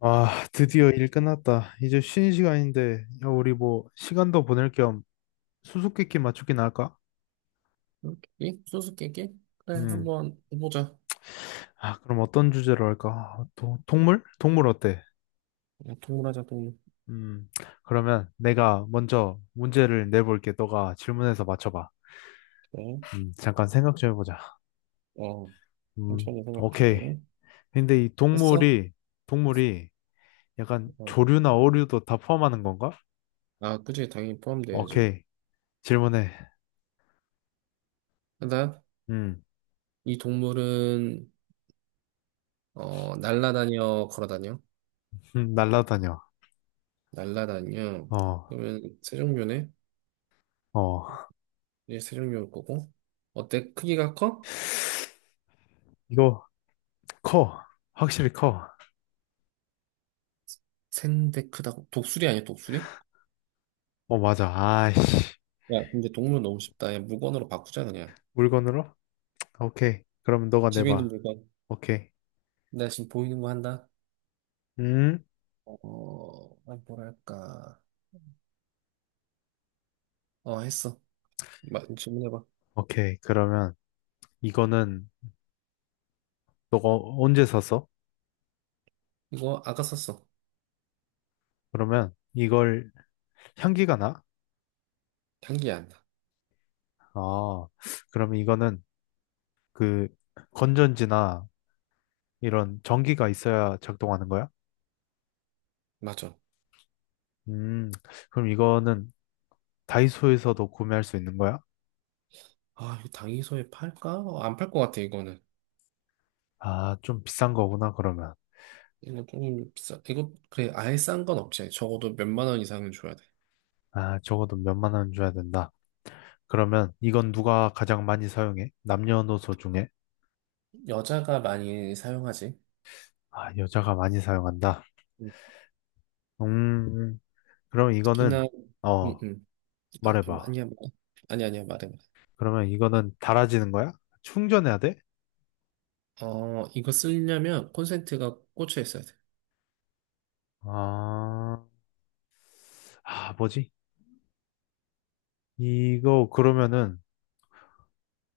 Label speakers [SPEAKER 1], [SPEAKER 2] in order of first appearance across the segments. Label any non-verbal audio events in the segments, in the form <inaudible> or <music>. [SPEAKER 1] 아, 드디어 일 끝났다. 이제 쉬는 시간인데, 야, 우리 뭐, 시간도 보낼 겸 수수께끼 맞추기나 할까?
[SPEAKER 2] 수수께끼? 수수께끼? 그래,
[SPEAKER 1] 음.
[SPEAKER 2] 한번 해보자.
[SPEAKER 1] 아, 그럼 어떤 주제로 할까? 아, 동물? 동물 어때?
[SPEAKER 2] 어, 동물 하자, 동물.
[SPEAKER 1] 음. 그러면 내가 먼저 문제를 내볼게. 너가 질문해서 맞춰봐.
[SPEAKER 2] 그래.
[SPEAKER 1] 잠깐 생각 좀 해보자.
[SPEAKER 2] 어,
[SPEAKER 1] 음,
[SPEAKER 2] 천천히
[SPEAKER 1] 오케이.
[SPEAKER 2] 생각해.
[SPEAKER 1] 근데 이
[SPEAKER 2] 했어?
[SPEAKER 1] 동물이, 동물이 약간
[SPEAKER 2] 어.
[SPEAKER 1] 조류나 어류도 다 포함하는 건가?
[SPEAKER 2] 아, 그치, 당연히 포함돼야지.
[SPEAKER 1] 오케이. 질문해.
[SPEAKER 2] 하
[SPEAKER 1] 음,
[SPEAKER 2] 이 동물은, 날라다녀, 걸어다녀?
[SPEAKER 1] 날라다녀.
[SPEAKER 2] 날라다녀.
[SPEAKER 1] 어,
[SPEAKER 2] 그러면 세 종류네?
[SPEAKER 1] 어.
[SPEAKER 2] 이제 세 종류일 거고. 어때? 크기가 커?
[SPEAKER 1] 이거 커. 확실히 커.
[SPEAKER 2] 센데 크다고? 독수리 아니야, 독수리?
[SPEAKER 1] 어, 맞아. 아이씨.
[SPEAKER 2] 야, 근데 동물 너무 쉽다. 야, 물건으로 바꾸자, 그냥.
[SPEAKER 1] 물건으로? 오케이. 그러면 너가
[SPEAKER 2] 집에 있는
[SPEAKER 1] 내봐.
[SPEAKER 2] 물건.
[SPEAKER 1] 오케이.
[SPEAKER 2] 나 지금 보이는 거 한다.
[SPEAKER 1] 음?
[SPEAKER 2] 어, 아, 뭐랄까. 했어. 마, 질문해봐.
[SPEAKER 1] 오케이. 그러면 이거는 너가 언제 샀어?
[SPEAKER 2] 이거 아까 썼어.
[SPEAKER 1] 그러면 이걸 향기가 나?
[SPEAKER 2] 향기 안 나.
[SPEAKER 1] 아, 그러면 이거는 그 건전지나 이런 전기가 있어야 작동하는 거야?
[SPEAKER 2] 맞아.
[SPEAKER 1] 음, 그럼 이거는 다이소에서도 구매할 수 있는 거야?
[SPEAKER 2] 아, 이거 당이소에 팔까? 안 팔 것 같아, 이거는.
[SPEAKER 1] 아, 좀 비싼 거구나, 그러면.
[SPEAKER 2] 이거 조금 비싸. 이거, 그래, 아예 싼 건 없지. 적어도 몇 만 원 이상은 줘야 돼.
[SPEAKER 1] 아, 적어도 몇만 원 줘야 된다. 그러면 이건 누가 가장 많이 사용해? 남녀노소 중에?
[SPEAKER 2] 여자가 많이 사용하지.
[SPEAKER 1] 아, 여자가 많이 사용한다.
[SPEAKER 2] 음,
[SPEAKER 1] 음, 그럼
[SPEAKER 2] 특히나,
[SPEAKER 1] 이거는,
[SPEAKER 2] 음,
[SPEAKER 1] 어,
[SPEAKER 2] 음. 아니,
[SPEAKER 1] 말해봐.
[SPEAKER 2] 아니야, 뭐. 아니, 아니야, 말해, 말해.
[SPEAKER 1] 그러면 이거는 달아지는 거야? 충전해야 돼?
[SPEAKER 2] 이거 쓰려면 콘센트가 꽂혀 있어야 돼.
[SPEAKER 1] 아, 아, 뭐지? 이거 그러면은,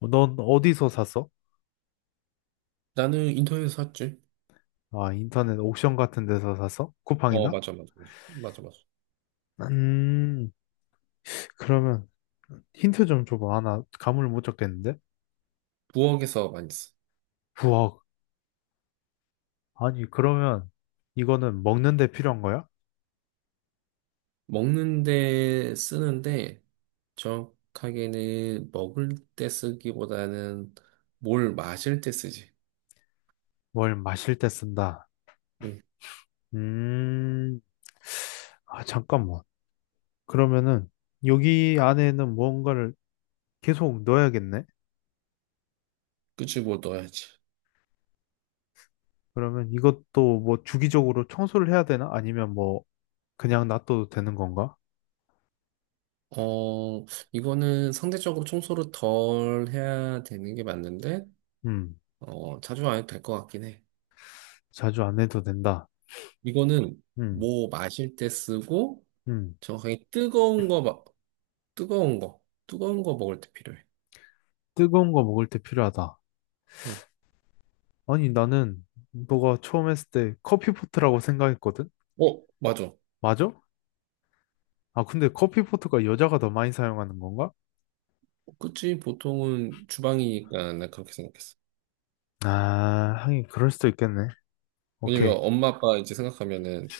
[SPEAKER 1] 넌 어디서 샀어?
[SPEAKER 2] 나는 인터넷에서 샀지.
[SPEAKER 1] 아, 인터넷 옥션 같은 데서 샀어?
[SPEAKER 2] 어,
[SPEAKER 1] 쿠팡이나?
[SPEAKER 2] 맞아, 맞아. 맞아.
[SPEAKER 1] 음, 그러면 힌트 좀 줘봐. 아, 나 감을 못 잡겠는데?
[SPEAKER 2] 부엌에서 많이 써.
[SPEAKER 1] 우와, 아니, 그러면 이거는 먹는 데 필요한 거야?
[SPEAKER 2] 먹는데 쓰는데 정확하게는 먹을 때 쓰기보다는 뭘 마실 때 쓰지.
[SPEAKER 1] 뭘 마실 때 쓴다.
[SPEAKER 2] 응.
[SPEAKER 1] 음, 아, 잠깐만. 그러면은 여기 안에는 무언가를 계속 넣어야겠네?
[SPEAKER 2] 끄집어 넣어야지.
[SPEAKER 1] 그러면 이것도 뭐 주기적으로 청소를 해야 되나? 아니면 뭐 그냥 놔둬도 되는 건가?
[SPEAKER 2] 어, 이거는 상대적으로 청소를 덜 해야 되는 게 맞는데,
[SPEAKER 1] 음,
[SPEAKER 2] 자주 안 해도 될 것 같긴 해.
[SPEAKER 1] 자주 안 해도 된다.
[SPEAKER 2] 이거는
[SPEAKER 1] 음,
[SPEAKER 2] 뭐 마실 때 쓰고,
[SPEAKER 1] 음,
[SPEAKER 2] 정확하게 뜨거운 거, 뜨거운 거, 뜨거운 거 먹을 때 필요해.
[SPEAKER 1] 뜨거운 거 먹을 때 필요하다.
[SPEAKER 2] 응.
[SPEAKER 1] 아니, 나는 너가 처음 했을 때 커피포트라고 생각했거든?
[SPEAKER 2] 어, 맞아.
[SPEAKER 1] 맞아? 아, 근데 커피포트가 여자가 더 많이 사용하는 건가?
[SPEAKER 2] 그치? 보통은 주방이니까 나 그렇게 생각했어.
[SPEAKER 1] 아, 하긴 그럴 수도 있겠네.
[SPEAKER 2] 왜냐면
[SPEAKER 1] 오케이.
[SPEAKER 2] 엄마 아빠 이제 생각하면은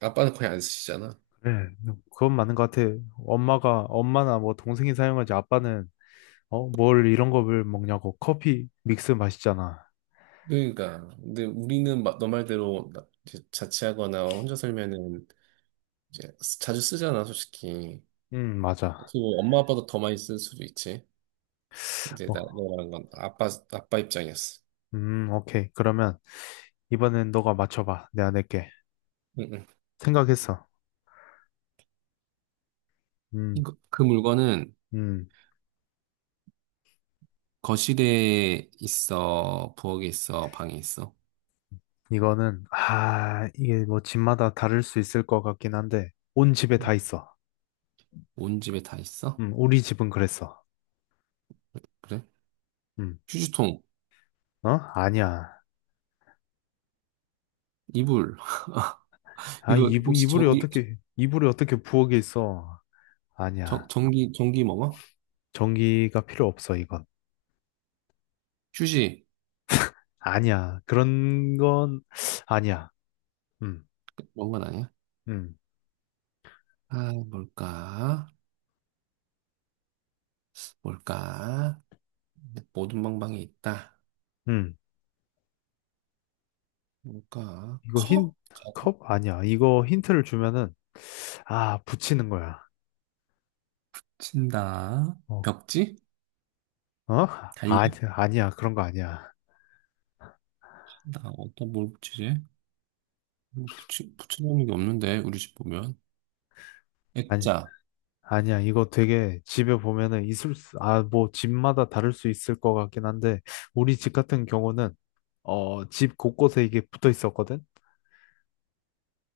[SPEAKER 2] 아빠는 거의 안 쓰시잖아.
[SPEAKER 1] 네, 네, 그건 맞는 것 같아. 엄마나 뭐 동생이 사용하지 아빠는, 어, 뭘 이런 거를 먹냐고. 커피 믹스 마시잖아.
[SPEAKER 2] 그러니까 근데 우리는 너 말대로 이제 자취하거나 혼자 살면은 이제 자주 쓰잖아 솔직히.
[SPEAKER 1] 맞아.
[SPEAKER 2] 그리고 엄마 아빠도 더 많이 쓸 수도 있지. 이제 나
[SPEAKER 1] 어,
[SPEAKER 2] 내가 말한 건 아빠 입장이었어.
[SPEAKER 1] 오케이. 그러면 이번엔 너가 맞춰봐. 내가 낼게.
[SPEAKER 2] 응, 응.
[SPEAKER 1] 생각했어. 음,
[SPEAKER 2] 그 물건은
[SPEAKER 1] 음.
[SPEAKER 2] 거실에 있어, 부엌에 있어, 방에 있어.
[SPEAKER 1] 아, 이게 뭐 집마다 다를 수 있을 것 같긴 한데, 온 집에 다
[SPEAKER 2] 응.
[SPEAKER 1] 있어.
[SPEAKER 2] 온 집에 다 있어?
[SPEAKER 1] 우리 집은 그랬어.
[SPEAKER 2] 그래?
[SPEAKER 1] 음,
[SPEAKER 2] 휴지통,
[SPEAKER 1] 어? 아니야.
[SPEAKER 2] 이불. <laughs>
[SPEAKER 1] 아,
[SPEAKER 2] 이거 혹시 전기
[SPEAKER 1] 이불이 어떻게 부엌에 있어.
[SPEAKER 2] 전-
[SPEAKER 1] 아니야.
[SPEAKER 2] 전기 전기 먹어?
[SPEAKER 1] 전기가 필요 없어, 이건.
[SPEAKER 2] 휴지.
[SPEAKER 1] 아니야. 그런 건 아니야. 음,
[SPEAKER 2] 먹은 건 아니야?
[SPEAKER 1] 음,
[SPEAKER 2] 아, 뭘까? 뭘까? 모든 방방이 있다.
[SPEAKER 1] 음.
[SPEAKER 2] 뭘까?
[SPEAKER 1] 이거
[SPEAKER 2] 커?
[SPEAKER 1] 컵? 아니야. 이거 힌트를 주면은, 아, 붙이는 거야.
[SPEAKER 2] 친다.
[SPEAKER 1] 어?
[SPEAKER 2] 벽지?
[SPEAKER 1] 어? 아니,
[SPEAKER 2] 달력?
[SPEAKER 1] 아니야. 그런 거 아니야.
[SPEAKER 2] 나 어떤 뭘 붙이지? 뭐 붙여놓은 게 없는데, 우리 집 보면.
[SPEAKER 1] 아니,
[SPEAKER 2] 액자.
[SPEAKER 1] 아니야. 이거 되게 집에 보면은 아, 뭐, 집마다 다를 수 있을 것 같긴 한데, 우리 집 같은 경우는, 어, 집 곳곳에 이게 붙어 있었거든?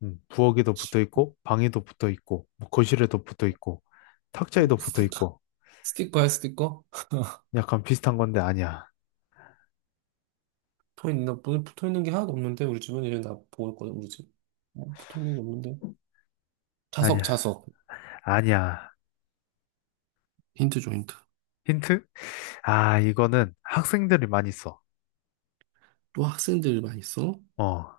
[SPEAKER 1] 부엌에도 붙어 있고, 방에도 붙어 있고, 뭐 거실에도 붙어 있고,
[SPEAKER 2] 뭐
[SPEAKER 1] 탁자에도 붙어
[SPEAKER 2] 스티커.
[SPEAKER 1] 있고,
[SPEAKER 2] 스티커야, 스티커?
[SPEAKER 1] 약간 비슷한 건데 아니야.
[SPEAKER 2] 붙어있는 게 하나도 없는데, 우리 집은 이제 나보있거든 우리 집. 붙어있는 게 없는데. 자석,
[SPEAKER 1] 아니야.
[SPEAKER 2] 자석.
[SPEAKER 1] 아니야.
[SPEAKER 2] 힌트 줘, 힌트.
[SPEAKER 1] 힌트? 아, 이거는 학생들이 많이 써.
[SPEAKER 2] 또 학생들 많이 써?
[SPEAKER 1] 어,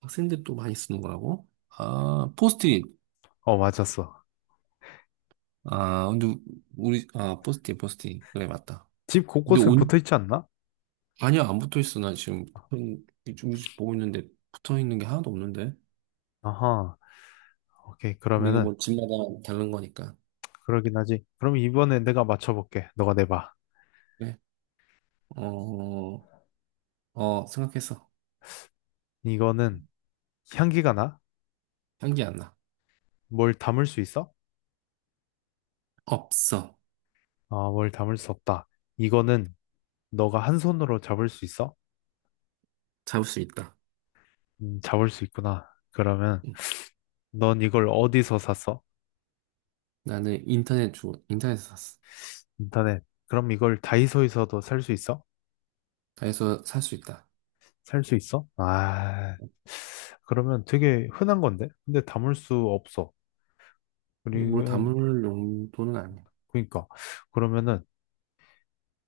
[SPEAKER 2] 학생들 또 많이 쓰는 거라고? 아, 포스트잇.
[SPEAKER 1] 어, 맞았어.
[SPEAKER 2] 아, 근데 우리 아 포스팅 포스팅 그래 맞다.
[SPEAKER 1] 집
[SPEAKER 2] 근데
[SPEAKER 1] 곳곳에
[SPEAKER 2] 온
[SPEAKER 1] 붙어 있지 않나?
[SPEAKER 2] 아니야, 안 붙어 있어. 나 지금 형 이쪽 우리 집 보고 있는데 붙어 있는 게 하나도 없는데.
[SPEAKER 1] 아하. 오케이.
[SPEAKER 2] 그럼 이거
[SPEAKER 1] 그러면은,
[SPEAKER 2] 뭐 집마다 다른 거니까.
[SPEAKER 1] 그러긴 하지. 그럼 이번에 내가 맞춰볼게. 너가 내봐.
[SPEAKER 2] 그래. 어, 어, 생각했어.
[SPEAKER 1] 이거는 향기가 나?
[SPEAKER 2] 향기 안 나.
[SPEAKER 1] 뭘 담을 수 있어?
[SPEAKER 2] 없어.
[SPEAKER 1] 아, 뭘 담을 수 없다. 이거는 너가 한 손으로 잡을 수 있어?
[SPEAKER 2] 잡을 수 있다.
[SPEAKER 1] 잡을 수 있구나. 그러면
[SPEAKER 2] 응.
[SPEAKER 1] 넌 이걸 어디서 샀어?
[SPEAKER 2] 나는 인터넷에서 샀어.
[SPEAKER 1] 인터넷. 그럼 이걸 다이소에서도 살 수 있어?
[SPEAKER 2] 다해서 살 수 있다.
[SPEAKER 1] 살 수 있어? 아, 그러면 되게 흔한 건데? 근데 담을 수 없어.
[SPEAKER 2] 이뭘
[SPEAKER 1] 그리고,
[SPEAKER 2] 담을 용도는 아니야.
[SPEAKER 1] 그러니까. 그러면은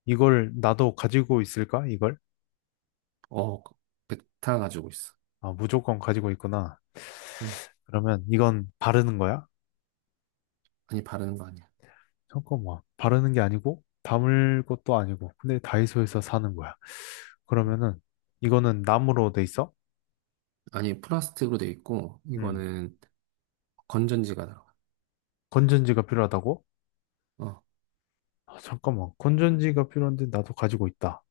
[SPEAKER 1] 이걸 나도 가지고 있을까? 이걸?
[SPEAKER 2] 어 베타 가지고 있어.
[SPEAKER 1] 아, 무조건 가지고 있구나.
[SPEAKER 2] 응.
[SPEAKER 1] 그러면 이건 바르는 거야?
[SPEAKER 2] 아니 바르는 거 아니야.
[SPEAKER 1] 잠깐만. 바르는 게 아니고, 담을 것도 아니고, 근데 다이소에서 사는 거야.
[SPEAKER 2] 응.
[SPEAKER 1] 그러면은 이거는 나무로 돼 있어?
[SPEAKER 2] 아니 플라스틱으로 돼 있고
[SPEAKER 1] 음.
[SPEAKER 2] 이거는 건전지가 들어가.
[SPEAKER 1] 건전지가 필요하다고?
[SPEAKER 2] 어,
[SPEAKER 1] 아, 잠깐만. 건전지가 필요한데 나도 가지고 있다.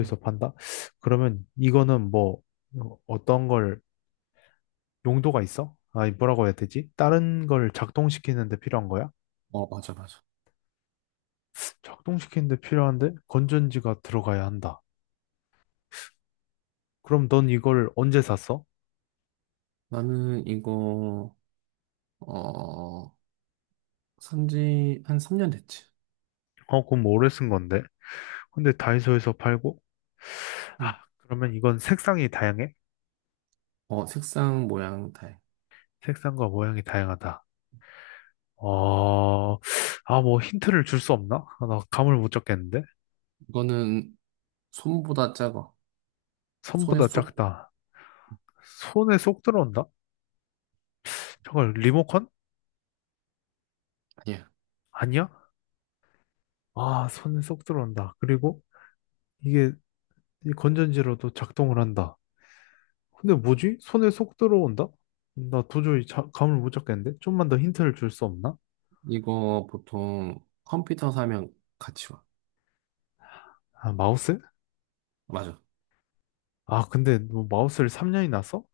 [SPEAKER 2] 어,
[SPEAKER 1] 판다? 그러면 이거는 뭐 어떤 걸 용도가 있어? 아 뭐라고 해야 되지? 다른 걸 작동시키는데 필요한 거야?
[SPEAKER 2] 어, 맞아, 맞아.
[SPEAKER 1] 작동시키는데 필요한데 건전지가 들어가야 한다. 그럼 넌 이걸 언제 샀어?
[SPEAKER 2] 나는 이거, 어, 산지 한 3년 됐지.
[SPEAKER 1] 어, 그럼 오래 쓴 건데. 근데 다이소에서 팔고?
[SPEAKER 2] 응.
[SPEAKER 1] 아, 그러면 이건 색상이 다양해?
[SPEAKER 2] 어, 색상, 모양, 다 해.
[SPEAKER 1] 색상과 모양이 다양하다. 어, 아, 뭐 힌트를 줄 수 없나? 아, 나 감을 못 잡겠는데?
[SPEAKER 2] 이거는 손보다 작아. 손에
[SPEAKER 1] 손보다
[SPEAKER 2] 쏙,
[SPEAKER 1] 작다. 손에 쏙 들어온다? 잠깐, 리모컨?
[SPEAKER 2] 아니야.
[SPEAKER 1] 아니야? 아, 손에 쏙 들어온다. 그리고 이게 이 건전지로도 작동을 한다. 근데 뭐지? 손에 쏙 들어온다? 나 도저히 감을 못 잡겠는데? 좀만 더 힌트를 줄 수 없나?
[SPEAKER 2] 이거 보통 컴퓨터 사면 같이 와.
[SPEAKER 1] 아, 마우스?
[SPEAKER 2] 맞아.
[SPEAKER 1] 아, 근데 너 마우스를 3년이나 써?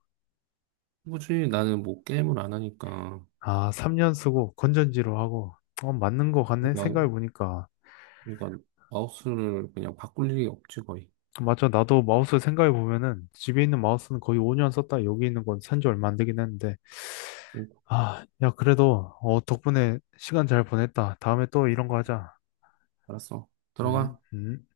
[SPEAKER 2] 굳이 나는 뭐 게임을 안 하니까.
[SPEAKER 1] 아, 3년 쓰고 건전지로 하고. 어, 맞는 거 같네?
[SPEAKER 2] 그러니까,
[SPEAKER 1] 생각해보니까.
[SPEAKER 2] 그러니까 마우스를 그냥 바꿀 일이 없지, 거의.
[SPEAKER 1] 맞아. 나도 마우스 생각해 보면은 집에 있는 마우스는 거의 5년 썼다. 여기 있는 건 산지 얼마 안 되긴 했는데.
[SPEAKER 2] 응,
[SPEAKER 1] 아, 야, 그래도 어, 덕분에 시간 잘 보냈다. 다음에 또 이런 거 하자.
[SPEAKER 2] 알았어.
[SPEAKER 1] 음,
[SPEAKER 2] 들어가.
[SPEAKER 1] 음.